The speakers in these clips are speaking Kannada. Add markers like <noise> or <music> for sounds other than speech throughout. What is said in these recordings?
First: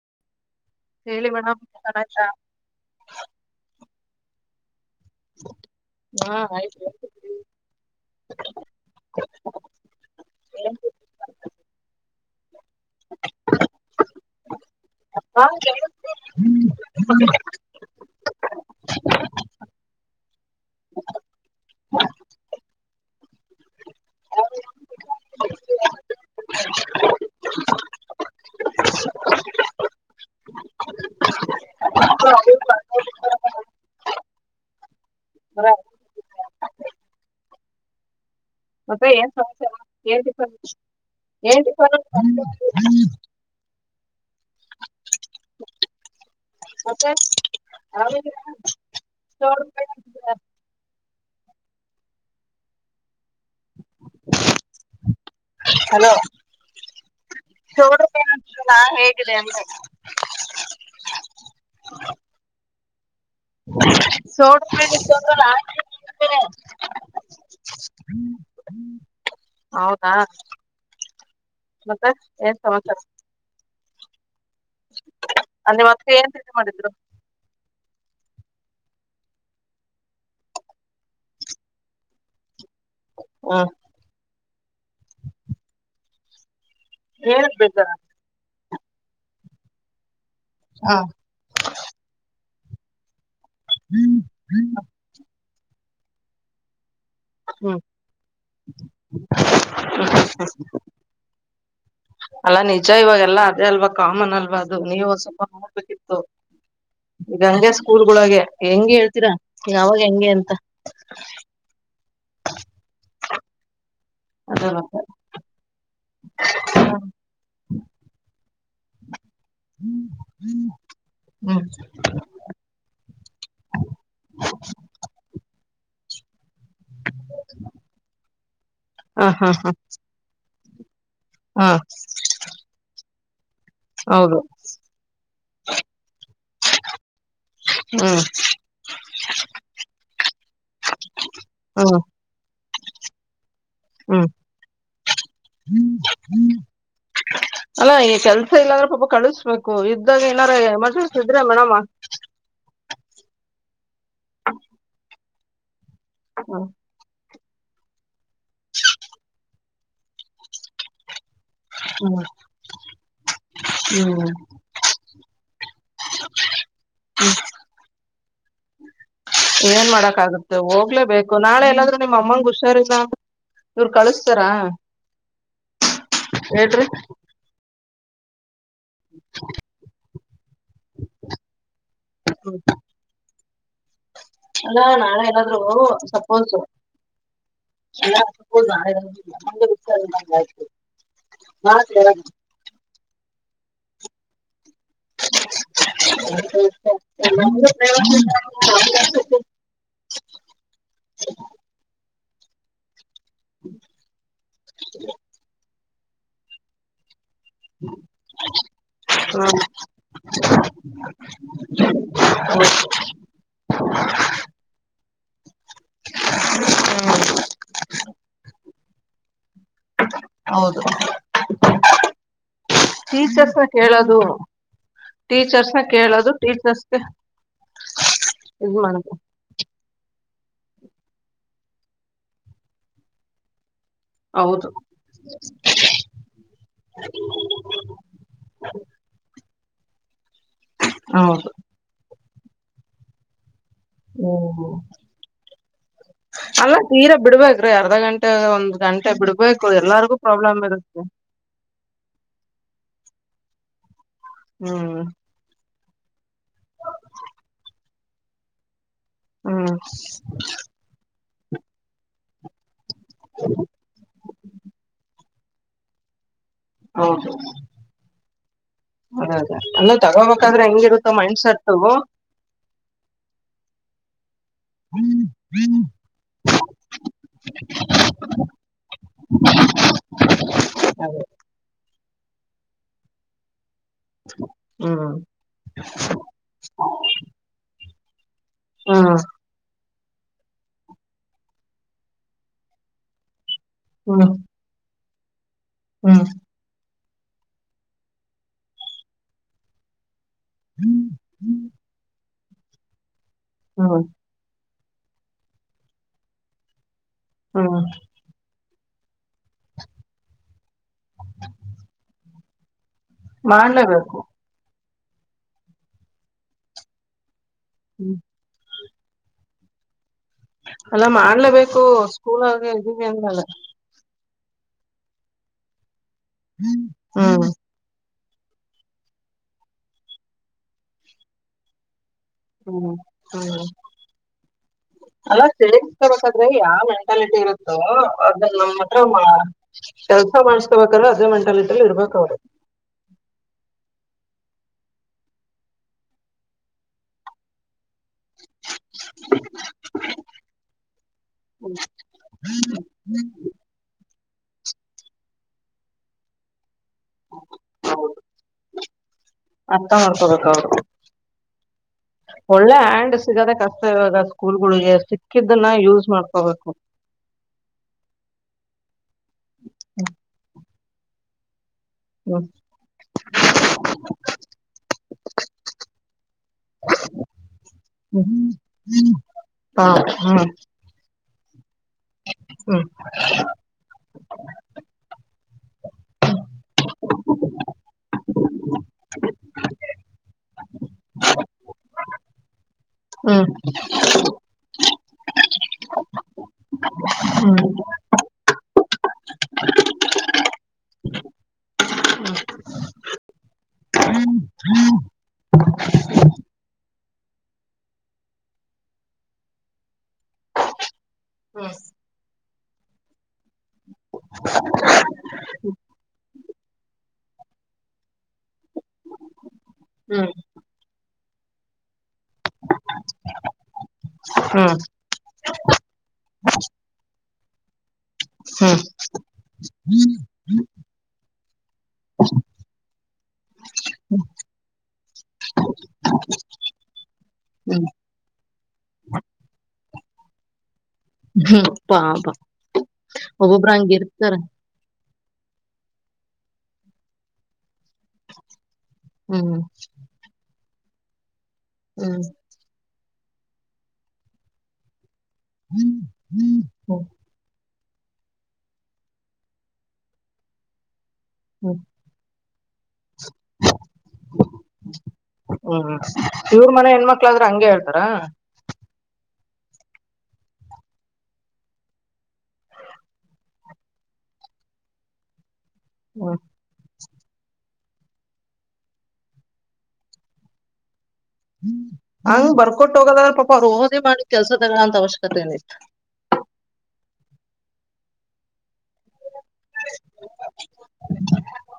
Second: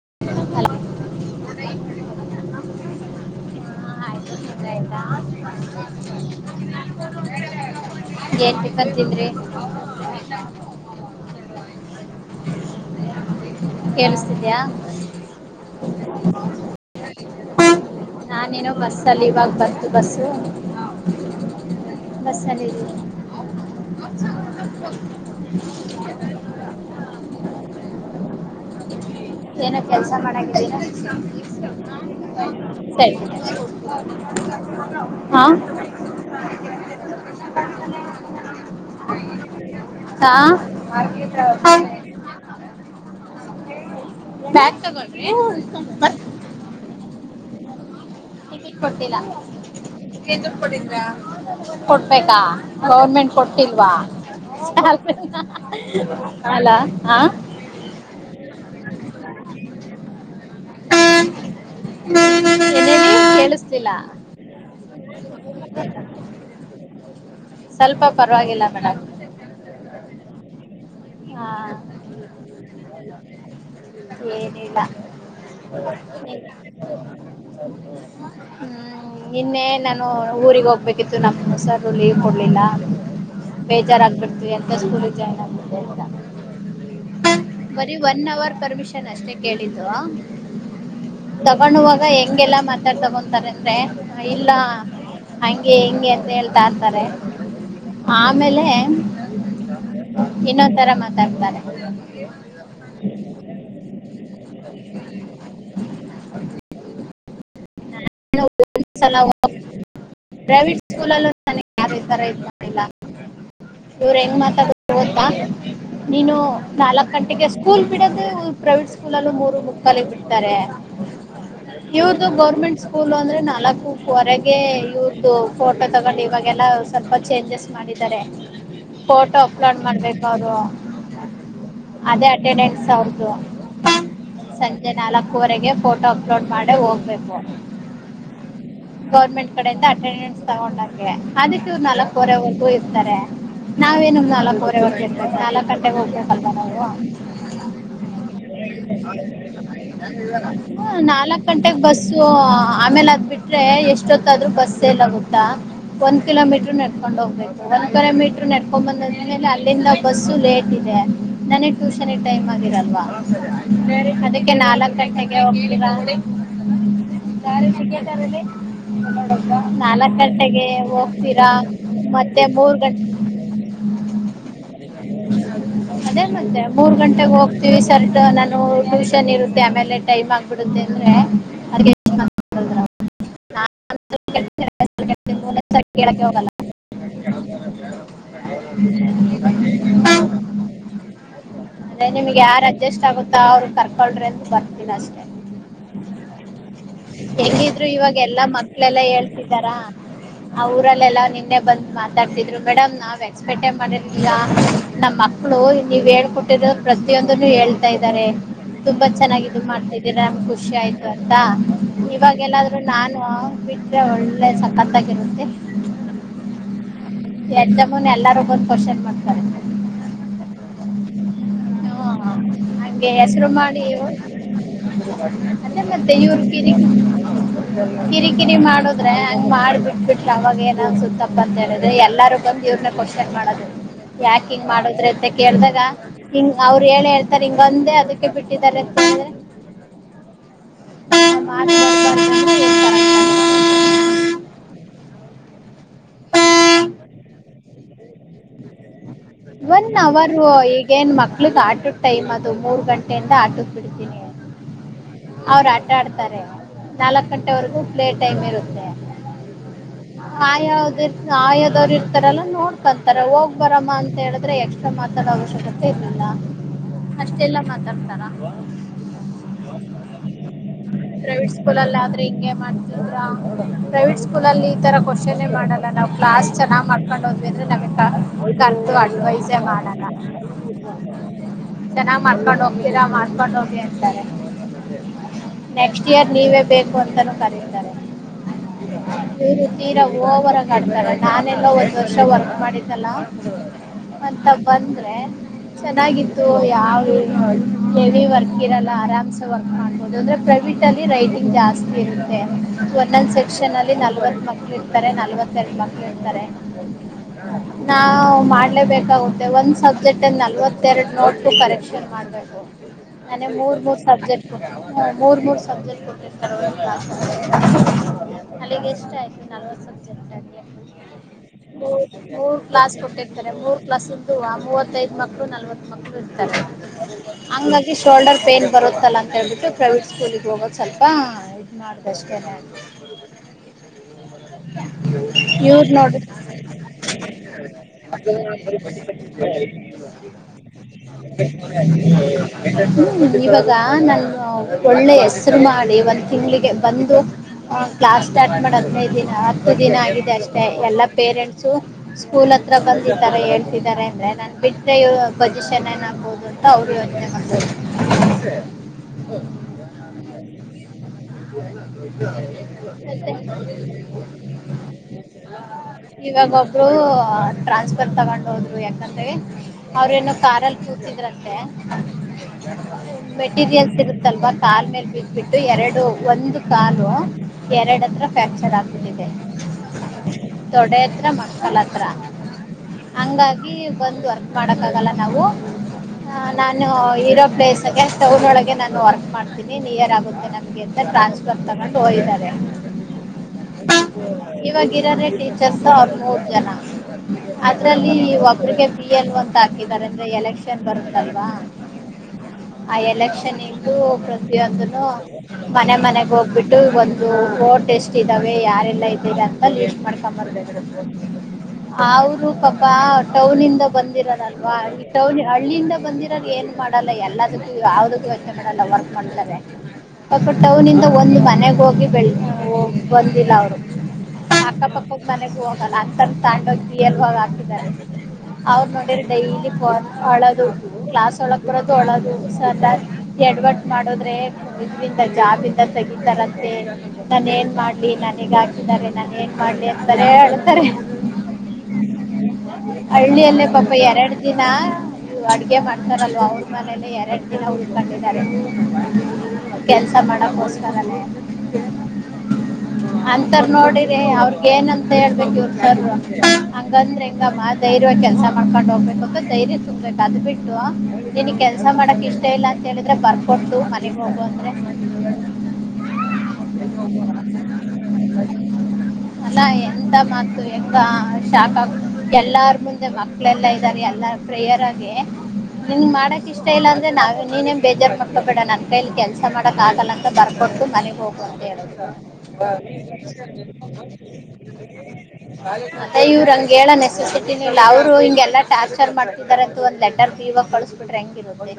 <inaudible> ಹೇಳಿ ಮೇಡಂ ಟಿಫಿನ್ ಆಯ್ತಾ ಹಾ ಆಯ್ತು ತಿಂಡಿ ಆಯ್ತಾ ಹಾ ಆಯ್ತು ಏನ ಟಿಫಿನ್ ತಿಂದರೀ <inaudible> ಕೆಳಸ್ತಿದಿಯಾ ನಾನೇನು ಬಸ್ಸಲ್ಲಿ ಇವಾಗ ಬಂತು ಬಸ್ಸು ಬಸ್ ಅಲ್ಲೀ ಇದೀನಿ <inaudible> ಏನೋ ಕೆಲ್ಸ ಮಾಡಾಗಿದ್ದೀರಾ ಸರಿ ಹಾ ಮತ್ತೆ ಏನ್ ಸಮಾಚಾರ ಹಾ ಎನ್ <unintelligible> ಬ್ಯಾಗ ತಗಳ್ರಿ ಮತ್ತೆ ಆರಾಮಿದ್ದೀರಾ ಟಿಕಿಟ್ ಕೊಟ್ಟಿಲ್ಲ ನೀವೇನ್ ದುಡ್ಡು ಕೊಟ್ಟಿದ್ರ ಕೊಡ್ಬೇಕಾ ಗೌರ್ಮೆಂಟ್ ಕೊಟ್ಟಿಲ್ವಾ ಸ್ಯಾಲರಿ ನಾ ಹಲೋ ಹಲೋ <unintelligible> ಹ್ಮ್ ಕೇಳಿಸ್ತಿಲ್ಲ ಸೋಡ ಸ್ವಲ್ಪ ಪರವಾಗಿಲ್ಲ ಮೇಡಮ್ ಹೌದಾ ಹಾ ಮತ್ತೆ ಏನ್ ಸಮಾಚಾರ ಏನಿಲ್ಲ ಅಲ್ಲಿ ಮತ್ತೆ ಏನ್ ತಿಂಡಿ <inaudible> ಹ್ಮ್ ನಿನ್ನೆ ನಾನು ಊರಿಗ ಹೋಗ್ಬೇಕಿತ್ತು ನಮ್ ಸರು ಲೀವ್ ಕೊಡ್ಲಿಲ್ಲ ಹ್ಮ್ ಬೇಜಾರಾಗಬಿಡ್ತು ಎಂತ ಸ್ಕೂಲ್ಗೆ ಜಾಯಿನ್ ಆಗ್ಬಟೀ ಅಂತಾ ಏನ್ ಬೇಕಾರ ಬರೀ ಒನ್ ಅವರ್ ಪರ್ಮಿಷನ್ ಅಷ್ಟೇ ಕೇಳಿದ್ದು ಹಾ ತಗೊಂಡುವಾಗ ಹೆಂಗೆಲ್ಲಾ ಮಾತಾಡ್ ತಗೊಂತಾರಂದ್ರೆ ಹ್ಮ್ ಇಲ್ಲ ಹಂಗೆ ಹಿಂಗೆ ಅಂತ ಹೇಳಿ ತೂಗೊಳ್ತಾರೆ ಆಮೇಲೆ ಇನೊಂದ ತರ ಮಾತಾಡ್ತಾರೆ ಅಲ್ಲಾ ನಿಜ ಇವಾಗೆಲ್ಲಾ ಅದೇ ಅಲ್ವಾ ಕಾಮನ್ ಅಲ್ವಾ ಅದು ನೀವು ಸ್ವಲ್ಪ ನೋಡ್ಬೇಕಿತ್ತು ತ್ಯಂಕ್ ಯು ಈ ಗಂಗೇಶ ಸ್ಕೂಲ್ಗಳೊಳಗೆ ಹೆಂಗೆ ಹೇಳ್ತೀರಾ ಯಾವಾಗ ಹೆಂಗೆ ಅಂತ ಪ್ರೈವೇಟ್ ಸ್ಕೂಲಲ್ಲೂ ನನಗೆ ಯಾರು ಈ ತರಾ ಇರೋದಿಲ್ಲ ಇವ್ರ ಹೆಂಗ್ ಮಾತ ಅದಲ್ಲಪ್ಪ ಗತ್ತಾ ನೀನು ನಾಲ್ಕ್ ಗಂಟೆಗೆ ಸ್ಕೂಲ್ ಬಿಡದ ಪ್ರೈವೇಟ್ ಸ್ಕೂಲ್ಲ್ಲೂ ಮೂರು ಮುಕ್ಕಾಲ ಬಿಡ್ತಾರೆ ಹ್ಮ್ ಇವ್ರದು ಗೌರ್ಮೆಂಟ್ ಸ್ಕೂ ಸ್ಕೂಲು ಅಂದ್ರೆ ನಾಲ್ಕು ವರಗೆ ಇವರದು ಫೋಟೋ ತಗೊಂಡು ಇವಾಗ ಎಲ್ಲ ಸ್ವಲ್ಪ ಚೇಂಜಸ್ ಮಾಡಿದ್ದಾರೆ ಹ ಫೋಟೋ ಹಾ ಹಾ ಅಪ್ಲೋಡ್ ಮಾಡ್ಬೇಕ ಅದು ಹಾ ಅದೇ ಅಟೆಂಡೆನ್ಸ್ ಹೌದು ಹೌದು ಸಂಜೆ ನಾಲ್ಕುವರೆಗೆ ಫೋಟೋ ಅಪ್ಲೋಡ್ ಮಾಡೇ ಹೋಗ್ಬೇಕು ಹ್ಮ್ ಗೌರ್ಮೆಂಟ್ ಕಡೆಯಿಂದ ಅಟೆಂಡೆನ್ಸ್ ತಗೊಂಡೆ ಅದಕ್ಕೆವ್ರು ಹ್ಮ್ ನಾಲ್ಕುವರೆವರೆಗೂ ಇರ್ತಾರೆ ನಾವೇನ್ ಹ್ಮ್ ನಾಲ್ಕೂವರೆವರೆಗೂ ಇರ ಸಾಲ ಕಟ್ಟೆಗೆ ಹೋಗ್ಬೇಕ ಸ್ವಲ್ಪ ನಾವು ಅಲ್ಲಾ ಈ ಕೆಲ್ಸ ಇಲ್ಲಾಂದ್ರೆ ಪಾಪ ಕಳಿಸ್ಬೇಕು ಇದ್ದಾಗ ಏನಾರ <inaudible> ಎಮರ್ಜೆನ್ಸಿ ಇದ್ರೆ ನಾಲ್ಕ್ ಮೇಡಮ್ ಗಂಟೆಗೆ ಬಸ್ಸು ಆಮೇಲೆ ಅದ್ ಬಿಟ್ರೆ ಎಷ್ಟೊತ್ತಾದ್ರೂ ಬಸ್ಸ ಎಲ್ಲ ಗುತ್ತಾ ಒಂದ್ ಹ್ಮ್ ಕಿಲೋಮೀಟ್ರ ನಡ್ಕೊಂಡ್ ಹೋಗ್ಬೇಕು ಒಂದ ಕಿಲೋ ಮೀಟ್ರ ನೆಡ್ಕೊಂಡ ಬಂದಂದ್ಮೇಲೆ ಅಲ್ಲಿಂದ ಬಸ್ಸು ಲೇಟ್ ಇದೆ ನನ ಟ್ಯೂಷನ್ ಹ್ಮ್ ಟೈಮ್ ಆಗಿರಲ್ವಾ ಅದಕ್ಕೆ ನಾಲ್ಕ್ ಗಂಟೆಗೆ ಹೋಗ್ರ ಹ್ಮ ಸಿಗ್ ತರಲ್ಲಿ <unintelligible> ಏನ್ ಮಾಡಕ್ ಆಾಗುತ್ತೆ ಹೋಗ್ಲೇಬೇಕು ಹೋಗ್ತೀರಾ ನಾಳೆ ಎನಾದ್ರೂ ನಿಮ್ಮ ಮತ್ತೆ ಅಮ್ಮನ್ ಮೂರ್ ಹುಷಾರಿದ ಗಂಟೆ ಇವರು ಕಳಸ್ತಾರ ಅದೇ ಮತ್ತೆ ಹೇಳ್ರಿ ಮೂರ್ ಗಂಟೆೆಗೆ ಹೋಗ್ತೀವಿ ಸರ್ ನಾನು ಟ್ಯೂಷನ್ ಇರುತ್ತೆ ಆಮೇಲೆ ಟೈಮ್ ಆಗ್ಬಿಡುತ್ತೆ ಅಂದ್ರೆ ಅ ಅಲ್ಲ ನಾಳೆ ನಾದ್ರು ಕೇಳಕ್ಕೆ ಹೋಗಲ್ಲ ಸಪೋಸ್ ಎಲ್ಲ ನ <unintelligible> ಅದೇ ನಿಮ್ಗೆ ಯಾರ್ ಅಡ್ಜಸ್ಟ್ ಆಗುತ್ತೋ ಅವ್ರು ಕರ್ಕಳ್ರಿ ಅಂತ ಬರ್ ಇಲ್ಲಷ್ಟೆ ಹೆೇಗಿದ್ರು ಇವಾಗ ಎಲ್ಲಾ ಮಕ್ಳಲ್ಲಾ ಹೇಳ್ತಿದ್ದಾರ ಊರಲ್ಲೆಲ್ಲ ನಿನ್ನೆ ಬಂದ್ ಮ ಮಾತಾಡ್ತಿದ್ರು ಮೇಡಮ್ ನಾವ್ ಎಕ್ಸ್ಪೆಕ್ಟ್ ಮಾಡಿರ್ ನಮ್ಮ್ ಮಕ್ಳು ನೀವ ಹೇಳ್ಕೊಟ್ಟಿರ ಪ್ರತಿಯೊಂದನ್ನು ಹೇಳ್ತಾ ಇದ್ದಾರೆ ತುಂಬಾ ಚೆನ್ನಾಗ ಇ ಮಾಡ್ತಾಿದ್ದೀರ ನಮ್ ಖುಷಿ ಆಯ್ತು ಅಂತ ಇವಾಗ ಎಲ್ಲಾದ್ರೂ ನಾನು ಬಿಟ್ರೆ ಒಳ್ಳೆ ಸಕತ್ತಾಗಿರುತ್ತೆ ಎಸಮನ್ ಎಲ್ಲಾರೋಗೊಂದು್ ಕ್ವಶನ್ ಮಾಡ್ತಾರೆ ಹೌದು ಹ ಹಾಗೆ ಹೆಸರು ಟೀಚರ್ಸ್ ನ ಮಾಡಿ ಕೇಳೋದು ಟೀಚರ್ಸ್ ನ ಅೆ ಮತ್ತೆ ಕೇಳೋದು ಇವರು ಕಿರಿ ಟೀಚರ್ಸ್ಗೆ ಕಿರಿಕಿರಿ ಇದ್ ಮಾಡುದು ಮಾಡದ್ರೆ ಹಂಗ ಮಾಡ್ಬ ಅವಾವಾಗ ಏನ ಸುತ್ತಪ್ಪ ಅಂತ ಹೇಳ್ರ ಎಲ್ಲಾರೂ ಬಂದ್ ಇವ್ರನ್ನ ಕ್ವಶನ್ ಮಾಡೋದ ಯಾಕ ಹಿಂಗ ಹೌದು ಮಾಡದ್ರ ಅಂತ ಕೇಳ್ದಾಗ ಹಿಂಗ್ ಅವ್ರು ಹೇಳಿ ಹೇಳ್ತಾರೆ ಹಿಂಗೊಂದೇ ಅದಕ್ಕೆ ಬಿಟ್ಟಿದ್ದಾರೆ ಹೇಳಿದ್ರೆ <inaudible> ಹೌದು ಹ್ಮ ಅಲ್ಲ ತೀರಾ ಬಿಡ್ಬೇಕ ಅರ್ಧ ಗಂಟೆ ಒಂದ ಗಂಟೆ ಬಿಡ್ ಒನ್ ಅವರು ಈಗೇನ್ ಮಕ್ಳಗ್ ಆಟದ ಟೈಮ್ ಅದು ಮೂರ್ ಗಂಟೆಯಿಂದ ಆಟೋ ಬಿಡ್ತೀನಿ ಹ್ಮ್ ಅವ್ರು ಆಟ ಆಡ್ತಾರೆ ನಾಲ್ಕಕ್ ಗಂಟೆವರೆಗೂ ಪ್ಲೇ ಟೈಮ್ ಇರುತ್ತೆ ಹ್ಮ್ ಯದವ್ರು ಇರ್ತಾರಲ್ಲ ನೋಡ್ಕೊಂತಾರೆ ಹೋಗ್ ಬರಮ್ಮ ಅಂತ ಅ ಹೇಳಿದ್ರೆ ಎಕ್ಸ್ಟ್ರಾ ಮಾತಾಡೋ ಅವಶ್ಯಕತೆ ಇರ್ಲಿಲ್ಲ ಹೌದು ಅಷ್ಟೆಲ್ಲಾ ಮಾತಾಡ್ತಾರ <inaudible> ಅದೇ ಅದೇ ಅಲ್ಲ ತಗೋಬೇಕಾದ್ರೆ ಹೆಂಗಿರುತ್ತೋ ಮೈಂಡ್ ಪ್ರೈವಟ್ ಸೆಟ್ ಸ್ಕೂಲ್ಲ್ಲ ಅದೇ ಆದ್ರೆ ಹಿಂಗಗೆ ಮಾಡ್ತಿದ್ರ ಪ್ರೈವೇಟ್ ಸ್ಕೂಲಲ್ಲಿ ಈ ತರ ಕ್ವಶನ್ೇ ಮಾಡಲ್ಲ ನಾವು ಕ್ಲಾಸ್ ಚೆನ್ನ್ ಮಾಡಕೊಂಡ್ ಹೋ್ ಅಂದ್ರೆ ನಮ ವಯಸೆ ಮಾಡಣ ಚೆನ್ನಾಗ್ ಮಾಡ್ಕೊಂಡ್ ಹೋಗ್ತೀರಾ ಮಾಡ್ಕೊಂಡ್ ಹೋಗಿ ಹ್ಮ್ ನೆಕ್ಸ್ಟ್ ಇಯರ್ ನೀವೇ ಬೇಕು ಅಂತನೂ ಕರೀತಾರೆ ಹ್ಮ್ <inaudible> ತೀರಾ ಹಓವರಗ ಆಡ್ತಾರ ನಾನೆಲ್ಲ ಒಂದ್ ವರ್ಷ ವರ್ಕ್ ಮಾಡಿದ್ದಲ್ಲ ಹ್ಮ್ ಮತ್ತ ಬಂದ್ರೆ ಹ್ಮ್ ಚೆನ್ನಾಗಿತ್ತು ಯಾವ ವಿ ವರ್ಕ್ ಇರಲ್ಲ ಆರಾಮ್ಸ ವರ್ಕ್ ಮಾಡಬ ಅಂದ್ರೆ ಪ್ರೈವಟ್ ಅಲ್ಲಿ ರೈಟಿಂಗ್ ಜಾಸ್ತಿ ಇರುತ್ತೆ ಒಂದೊಂದ್ ಸೆಕ್ಷನ್ ಅಲ್ಲಿ ಹ್ಮ್ ನಲ್ವತ್ತ ಮಕ್ಕಳ <unintelligible> ಇರ್ತರೆ ನಲ್ವತ್ತೆರಡ ಮಕ್ಕಳು ಇರ್ತಾರೆ ಹ್ಮ್ ನಾವ ಮಾಡ <unintelligible> ಮಾಡಲೇ ಬೇಕಾಗುತ್ತೆ ಒಂದ್ ಸಬ್ಜೆಕ್ಟ ಗ ನಲ್ವತ್ತೆರಡು ನೋಟ್ ಕರೆಕ್ಷನ್ ಮಾಡ್ಬೇಕು. <unintelligible> ನನಗ ಮೂರ್ ಮೂರ್ ಮಾಡ್ಲೇಬೇಕು ಸಬ್ಜೆಕ್ಟ್ ಕೊ ಮೂರ್ ಮೂರ್ ಸಬ್ಜೆಕ್ಟ್ ಕೊಟ್ಟಿರ್ತಾರೆ ಹೊಳ್ಳೆ ಮಳ್ಳ <unintelligible> ಹು <unintelligible> ಅಲ್ಲಿಗೆ ಎಷ್ಟ ಆಯ್ತು ನಲ್ವತ್ತ ಸಬ <unintelligible> ಅಲ್ಲಾ ಮಾಡ್ಲೇಬೇಕು ಸ್ಕೂಲ್ ಗ ಇದೀವಿ ಅಂದಲ್ಲ. <unintelligible> ಮೂರ್ ಕ್ಲಾಸ್ ಇತ್ತು ಆ ಮೂವತ್ತೈದ ಮಕ್ಕಳು ನಲ್ವತ್ತ ಮಕ್ಕಳು ಇರ್ತಾರೆ ಹ್ಮ್ ಹಂಗ ಆಗಿ <unintelligible> ಶೋಲ್ಡರ್ ಪೈನ್ ಬರುತ್ತಲ್ಲ ಅಂತಳ್ಬಿಟ್ಟು ಪ್ರೈವೇಟ್ ಸ್ಕೂಲಿಗೆ ಹೋಗೋದು ಸ್ವಲ್ಪ ಇದು ಮಾಡ್ <unintelligible> ಹೂ ಹಾ <unintelligible> ಅಲ್ಲ ಇವ್ರು ಪೇರೆಂಟ್ಸ್ ಇಂದ ಗೊತ್ತ ನೋಡ್ರಿ ಆದರೆ ಯಾವ ಮೆಂಟಾಲಿಟಿ ಇರುತ್ತೋ? <unintelligible> ಅದ ನಮ್ಮ ಹತ್ರ ಮಾ ಕೆಲಸಾ ಮಾಡಸ್ಕೊಬೇಕಾದ್ರೆ ಅದೇ ಮೆಂಟಾಲಿಟಿಲಿ ಇರ್ಬೇಕ ಅವ್ರ <unintelligible> ಇವಾಗ? ಹ್ಮ್ <unintelligible> ನಾ ನ್ನನು ಒಳ್ಳೆ ಹೆಸರು ಮಾಡಿ ಒಂದ್ ತಿಂಗಳಿಗೆ ಬಂದು ಕ್ಲಾಸ್ ಸ್ಟಾರ್ಟ್ ಮಾಡನಾ <unintelligible> ಹದಿನೈದ ದಿನ ಹತ್ತು ದಿನ ಆಗಿದೆ ಅಷ್ಟೇ ಎಲ್ಲಾ ಪೇರೆಂಟ್ಸು <unintelligible> ಹತ್ರ ಬಂದ ಇತರ ಹೇಳ್ತಿದ್ದಾರೆ ಅಂದ್ರೆ ನ ನನ್ನ ಬಿಟ್ಟ ಇವರ ಪೊಸಿಷನ್ ಏನ್ ಆಗಬಹುದು. <unintelligible> ಇಲ್ಲಾ ಅವರು ಅದನ್ನೇ ಮಾಡಬೇಕು? ಅರ್ಥ ಮಾಡ್ಕೋಬೇಕು ಅವ್ರು <unintelligible> ಮತ್ತೆ? <inaudible> ಒಳ್ಳೆ ಹ್ಯಾಂಡ್ ಸಿಗದ ಕಷ್ಟ ಇವಾಗ ಸ್ಕೂಲ್ಗಳಿಗೆ ಸಿಕ್ಕಿದ್ದನ್ನ ಯೂಸ್ <unintelligible> ಇವಾಗ ಮಾಡ್ಕೋಬೇಕು ಒಬ್ರು ಟ್ರಾನ್ಸ್ಫರ್ ತಗೊಂಡ್ ಹೋದ್ರು ಯಾಕ ಅಂದರೆ ಅವರ ಏನೋ ಕಾ <unintelligible> ಇದರಲ್ಲಿ ಕೂತಿದ್ರಂತೆ? <unintelligible> ಮೆಟೀರಿಯಲ್ಸ್ ಇರುತ್ತಲ್ವಾ ಕಾಲಾ ಮೇಲೆ ಬಿದ್ದ ಬಿಟ್ಟು ಎರಡು <unintelligible> ಒಂದು ಕಾಲು ಎರಡ ಹತ್ರ ಹ್ಮ್ ಫ್ರ್ಯಾಕ್ಚರ್ ಆಗ್ತಿದೆ ಹಾ ಹ್ಮ್ ತೊಡೇ <unintelligible> ಕೆಲಸಾ ಮಾಡಸಲ್ಲ ಹತ್ರ ಹಂಗಾಗಿ ಬಂದು ವರ್ಕ್ ಮಾಡಕ್ ಆಗಲ್ಲ ನಾವು <unintelligible> <unintelligible> ಹ ನಾನು ಇರೋ ಪ್ಲೇಸ್ಗೆ ಟೌನ್ ಒಳಗೆ ನಾನು ವರ್ಕ್ ಮಾಡ್ತೀನಿ ನಿಯರ್ ಆಗುತ್ತೆ ನಮಗೆ <unintelligible> ಅಲೇ ಟ್ರಾನ್ಸ್ಫರ್ ತಗೊಂಡು ಹೋಇದರೆ? <unintelligible> ಹೂ <unintelligible> ಇರೋದೇ ಟೀಚರ್ಸ್ ಹದಮ್ಮೂರ ಜನ ಹ್ಮ್ ಹ್ಮ್ ಅದ್ರಲ್ಲಿ ಇ ಒಬ್ಬ <unintelligible> ಅದಕ್ಕೆ ಪಿ ಎ ಲ್ ಅಂತ ಹಾಕಿದ್ದಾರೆ ಅಂದ್ರೆ ಎಲೆಕ್ಷನ್ ಬರುತ್ತಲ್ವಾ? <unintelligible> <unintelligible> ಆ ಎಲೆಕ್ಷನಿಗೂ ಪ್ರತಿಯೊಂದನ್ನು- <unintelligible> ಮನೆ ಮನೆಗ್ ಹೋಗ್ಬಿಟ್ಟು ಒಂದು ಓಟ್ ಎಷ್ಟ ಇದ್ದಾವೆ ಯಾರೆಲ್ಲಾ ಇದಿರಾ ಅಂತ ಲಿಸ್ಟ್ ಮಾಡ್ಕೊಂಬನಂದರು? <unintelligible> ಹ್ಮ್ <unintelligible> ಅವರು ಪಾಪಾ ಟೌನ ಇಂದ ಬಂದಿರಾರಲ್ವಾ ಈ ಟೌನ್ ಹಳ್ಳಿಯಿಂದ ಬಂದಿರೋ ಏನ್? <unintelligible> ಏನ್ ಮಾಡಲ್ಲ ಎಲ್ಲದಕ್ಕೂ ಯಾವದಕ್ಕೂ ಯೋಚನೆ ಮಾಡಲ್ಲ ವರ್ಕ್ ಮಾಡಾತ್ತಾರೆ? <unintelligible> ಅದಕ್ಕ ಟೌನ ಇಂದ ಒಂದ್ ಮನೆಗ ಹೋಗಿ ಬೆಳೋಗ ಬಂದಿಲ್ಲ ಅವರು <unintelligible> ಹ್ಮ್ ಹ್ಮ್ ಅಕ್ಕ ಪಕ್ಕದ ಮನೆಗೂ ಹೋಗಲ್ಲ ಅಂತ ತಾಂಡಾಡೋಗ್ ಜಿ ಎಲ್ ಹೋಗ ಹಾಕಿದ್ದಾರೆ. <unintelligible> ಹ್ಮ್ ಅವರ ನೋಡಿದರ್ ಡೈಲಿ ಪೋನು ಅಳದು ಕ್ಲಾಸ್ ಒಳಗ್ ಬರೋದು ಅಳದು ಸರ್ ದೇಯಾಟ್ <unintelligible> ಎಡವಟ್ಟ ಮಾಡದ್ರೆ? <unintelligible> ಇದರಿಂದ ಜಾಬಿಂದ ತಗಿತಾರಂತೆ ನಾನ ಏನ್ ಮಾಡ್ಲಿ ನನೀಗ ಹಾಕಿದ್ದಾರೆ ನಾನ ಏನ್ ಮಾಡ್ <unintelligible> ಲೀ ಬೇರೆ ಅಳ್ತಾರೆ? <unintelligible> ಹೂ ಪಾಪ್. <unintelligible> ಹಳ್ಳಿಯಲ್ಲೇ ಪಾಪ ಎರಡು ದಿನ ಅಡಗೆ ಮಾಡ್ತಾರಲ್ವಾ ಅವ <unintelligible> ನಿಮ್ಮ ಮನೇಯಲ್ಲಿ ಎರಡ್ ದಿನ ಉಳ್ಕೊಂಡಿದ್ದಾರೆ ಹ್ಮ್ ಕೆಲಸಾ ಮಾಡಕ್ಕೋಸ್ಕರನೆ. <unintelligible> ಹು <unintelligible> ಅಂತರ್ ನೋಡರಿ ಅವ್ರಗ ಏನ್ಂತ ಹೇಳ್ಬೇಕ ಇವ್ರ ಹ್ಮ್ ಸರ್ವ ಹ್ಮ್ ಹಂಗಂದ್ರೆ ಹಂಗ ಅಮ್ಮ <unintelligible> ಧೈರ್ಯವಾಗಿ ಕೆಲಸಾ ಮಾಡ್ಕೊಂಡ್ ಹೋಗ್ಬೇಕು ಅಂತ್ ಧೈರ್ಯ ತುಂಬ್ಬೇಕು ಅದು ಬಿಟ್ಟು ನೀನಗ ಹ್ಮ್ ಕೆಲಸಾ ಮಾಡಕ್ ಇಷ್ಟ <unintelligible> ಇಷ್ಟ ಇಲ್ಲ ಅಂತ ಹೇಳಿದ್ರೆ ಬರ ಕೊಟ್ಟು ಮನೆಗ <unintelligible> ಹು ಹು ಇವ್ರ ಮನೆ ಹೆಣ್ಮಕ್ಳಾದ್ರೆ ಹಂಗೆ ಹೇಳ್ತಾರ? <unintelligible> ಅಲ್ಲಾ ಎಂತ ಮಾತು ಹೇಳದ ಶಾಕ್ ಆಗ ಬಿಟ್ಟು ಎಲ್ಲಾರು ಮುಂದೆ ಮಕ್ಳೆಲ್ಲ ಇದರು. <unintelligible> ನಾನ್ ಎಲ್ಲ ಪ್ರೇಯರ್ ಆಗಿ ನಿನಗ್ ಹ್ಮ್ ಮಾಡಕ್ ಇಷ್ಟ ಇಲ್ಲ ಅ ನಾವೇ ನೀನೇನ್ ಬೇಜಾರ್ ಮಾಡ್ಕೋಬೇಡ ನನ್ ಕೈಲಿ ಕೆಲ್ಸ ಮಾಡಕ್ ಆಗಲ್ಲ ಅಂತ ಬರ್ಕೊಟ್ಟು ಮನೆ ಹೋಗು ಅಂತ ಹೇಳಿದ್ರು. ಹಂಗ್ ಬರ್ಕೊಟ್ಟ ಹೋಗೋದಾದ್ರ ಪಾಪ ಅವ್ರು ಓದಿ ಮಾಡಿ ಕೆಲ್ಸ ತಗೊಳ್ಳಂತ ಅವಶ್ಯಕತೆ ಏನಿತ್ತು ಇವ್ರ್ ಹಂಗ್ ಹೇಳೋ ನೆಸೆಸಿಟಿನೆ ಇಲ್ಲ ಅವರು ಹಿಂಗೆಲ್ಲ ಟಾರ್ಚರ್ ಮಾಡ್ತಿದ್ದಾರೆ ಅಂತ ಒಂದ್ ಲೆಟರ್ ಪೀವಾಗ ಕಳಸ್ಬಿಟ್ರೆ ಹೆಂಗಿರುತ್ತೆ.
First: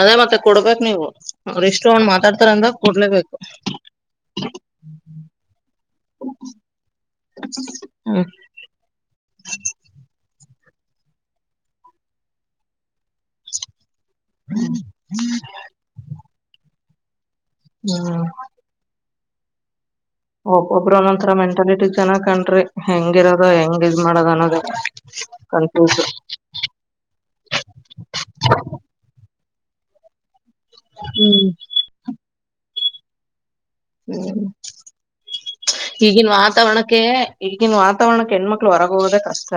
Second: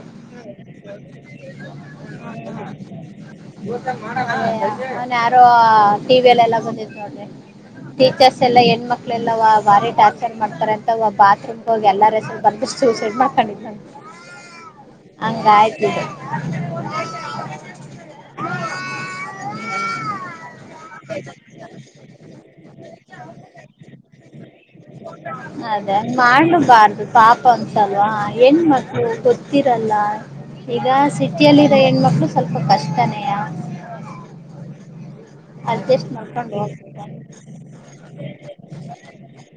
ಅದೇ ಮತ್ತೆ ಕೊಡ್ಬೇಕ್ ನೀವು. ಅವ್ರ ಇಷ್ಟು ಒಂದ್ ಮಾತಾಡ್ತಾರ ಅಂದಾಗ ಕೊಡ್ಲೇಬೇಕು ಅವ್ನ್ ಯಾರೋ ಟಿವಿಯಲ್ ಎಲ್ಲಾ ಬಂದೈತ್ ನೋಡ್ರಿ ಹ್ಮ್ ಟೀಚರ್ಸ್ ಎಲ್ಲಾ ಹೆಣ್ ಮಕ್ಳೆಲ್ಲವಾ ಬಾರಿ ಟಾರ್ಚರ್ ಮಾಡ್ತಾರೆ ಅಂತ ಅವ ಬಾತ್ರೂಮ್ ಹೋಗಿ ಎಲ್ಲಾರ ಹೆಸರು ಬರ್ದು ಸೂಸೈಡ್ ಮಾಡ್ಕೊಂಡಿದ್ನಂತೆ ಹಂಗ್ ಆಯ್ತ್ ಇದು. ಹ ಹ್ಮ್. ಒಬ್ಬೊಬ್ಬರು ಒಂದೊಂದ್ ತರಾ ಮೆಂಟಾಲಿಟಿ ಜನ ಕಣ್ರಿ ಹೆಂಗಿರೋದು ಹೆಂಗ್ ಇದ್ ಮಾಡೋದ್ ಅನ್ನೋದೇ ಅದೇ ಹಂಗ್ ಮಾಡ್ಲುಬಾರ್ದು ಪಾಪ ಅನ್ಸಲ್ವಾ ಹೆಣ್ ಮಕ್ಳು ಗೊತ್ತಿ ದಲ್ಲ ಈಗ ಹ್ಮ್ ಸಿಟಿಯಲ್ಲಿ ಇರೋ ಹೆಣ್ಮಕ್ಳು ಸ್ವಲ್ಪ ಕಷ್ಟನೇಯ. ಹ್ಮ್. ಅಡ್ಜಸ್ಟ್ ಈಗಿನ ಮಾಡ್ಕೊಂಡು ವಾತಾವರಣಕ್ಕೆ ಹೋಗ್ತಾರೆ ಈಗಿನ ವಾತಾವರಣಕ್ಕೆ ಹೆಣ್ಮಕ್ಳು ಹೊರಗ್ ಹೋಗೋದೇ ಕಷ್ಟ.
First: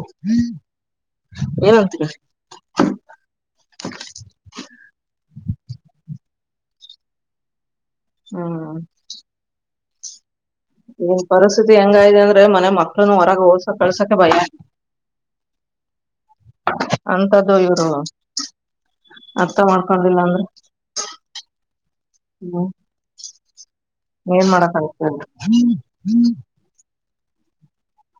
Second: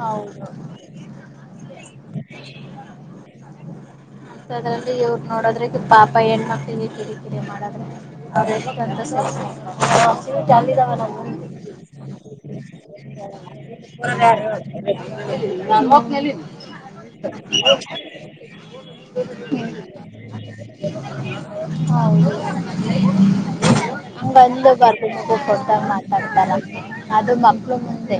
ಹೌದು. ಏನಂತೀರಿ ಅಂತದ್ರಲ್ಲಿ ಇವ್ರ್ ನೋಡೋದ್ರೆ ಇದು ಪಾಪ ಹೆಣ್ ಮಕ್ಳಿಗೆ ಕಿರಿ ಕಿರಿ ಮಾಡದ್ರೆ ಅವ್ರ್ ಎಷ್ಟ್ ಅಂತ ಸಹಿಸ್ಕೋತಾರೆ. ಈಗಿನ್ ಪರಿಸ್ಥಿತಿ ಹೆಂಗಾಗಿದೆ ಅಂದ್ರೆ ಮನೆ ಮಕ್ಳನು ಹೊರಗೆ ಹೋಲ್ಸ ಕಳ್ಸಕೆ ಭಯ. ಅಂತದ್ದು ಇವ್ರು ಅರ್ಥ ಹ್ಮ್. <inaudible> ಹೌದು. <inaudible> ಹ್ಮ್ ಏನ್ ಮಾಡಕ್ ಆಗ್ತದೆ ಕೊಟ್ಟ ಮಾತಾಡ್ತಾರಾ ಅದು ಮಕ್ಳು ಮುಂದೆ.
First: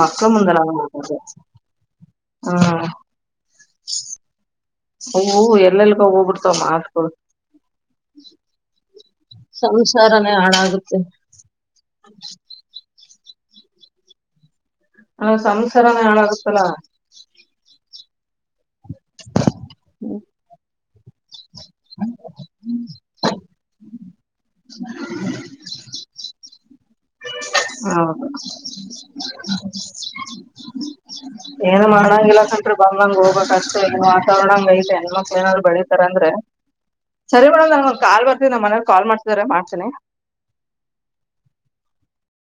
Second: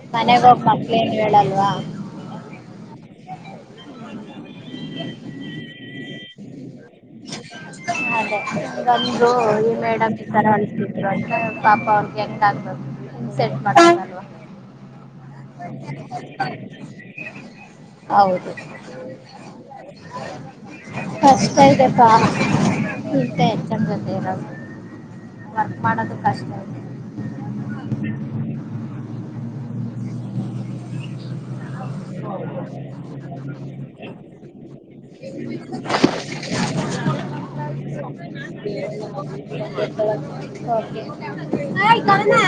ಮಕ್ಕಳ ಮನೆಗ ಮುಂದೆಲ್ಲ ಹೋಗ್ ಹಂಗ್ ಮಕ್ಳು ಏನ್ ಮಾತಾಡ್ಬಾರದು ಹೇಳಲ್ವಾ ಹ್ಮ್. ಅವು ಎಲ್ಲೆಲ್ಗೋ ಹೋಗ್ ಬಿಡ್ತವೆ ಮಾತ್ಗಳು. ಅದೇ ನಮ್ದು ಈ ಮೇಡಮ್ ಈ ಸಂಸಾರನೇ ತರ ಹಾಳಾಗುತ್ತೆ ಅಳ್ತಿದ್ರು ಅಂತ ಪಾಪ ಅವ್ರಿಗ್ ಹೆಂಗ್ <unintelligible> <inaudible> ಸೆಟ್ ಮಾಡ್ತನಲ್ವಾ. ಆ ಸಂಸಾರನೆ ಹಾಳಾಗುತ್ತಲ. ಹೌದು ಅ ಇದೆಪಾ <unintelligible> ಚೆಂದ ಜೊತೆ ಇರದು ವರ್ಕ್ ಮಾಡೋದು ಕಷ್ಟ ಇದೆ. ಹೌದು. ಏನ್ ಮಾಡಂಗಿಲ್ಲ ಕಣ್ರೀ ಬಂದಂಗ್ ಹೋಗಬೇಕ್ ಅಷ್ಟೇ ಈ ವಾತಾವರಣ ಹಂಗ್ ಐತೆ ಹೆಣ್ಮಕ್ಳ ಏನಾರ ಬೆಳೀತಾರೆ ಅಂದ್ರೆ <unintelligible> ಸರಿ ಮೇಡಮ್ ನಂಗೊಂದ್ ಕಾಲ್ ಬರ್ತಿದೆ ನಮ್ ಮನೆಯವ್ರ್ ಇದೆ. ಕಾಲ್ ಮಾಡ್ತಿದಾರೆ ಮಾಡ್ತೀನಿ. ಹಾಯ್ ಕವನ.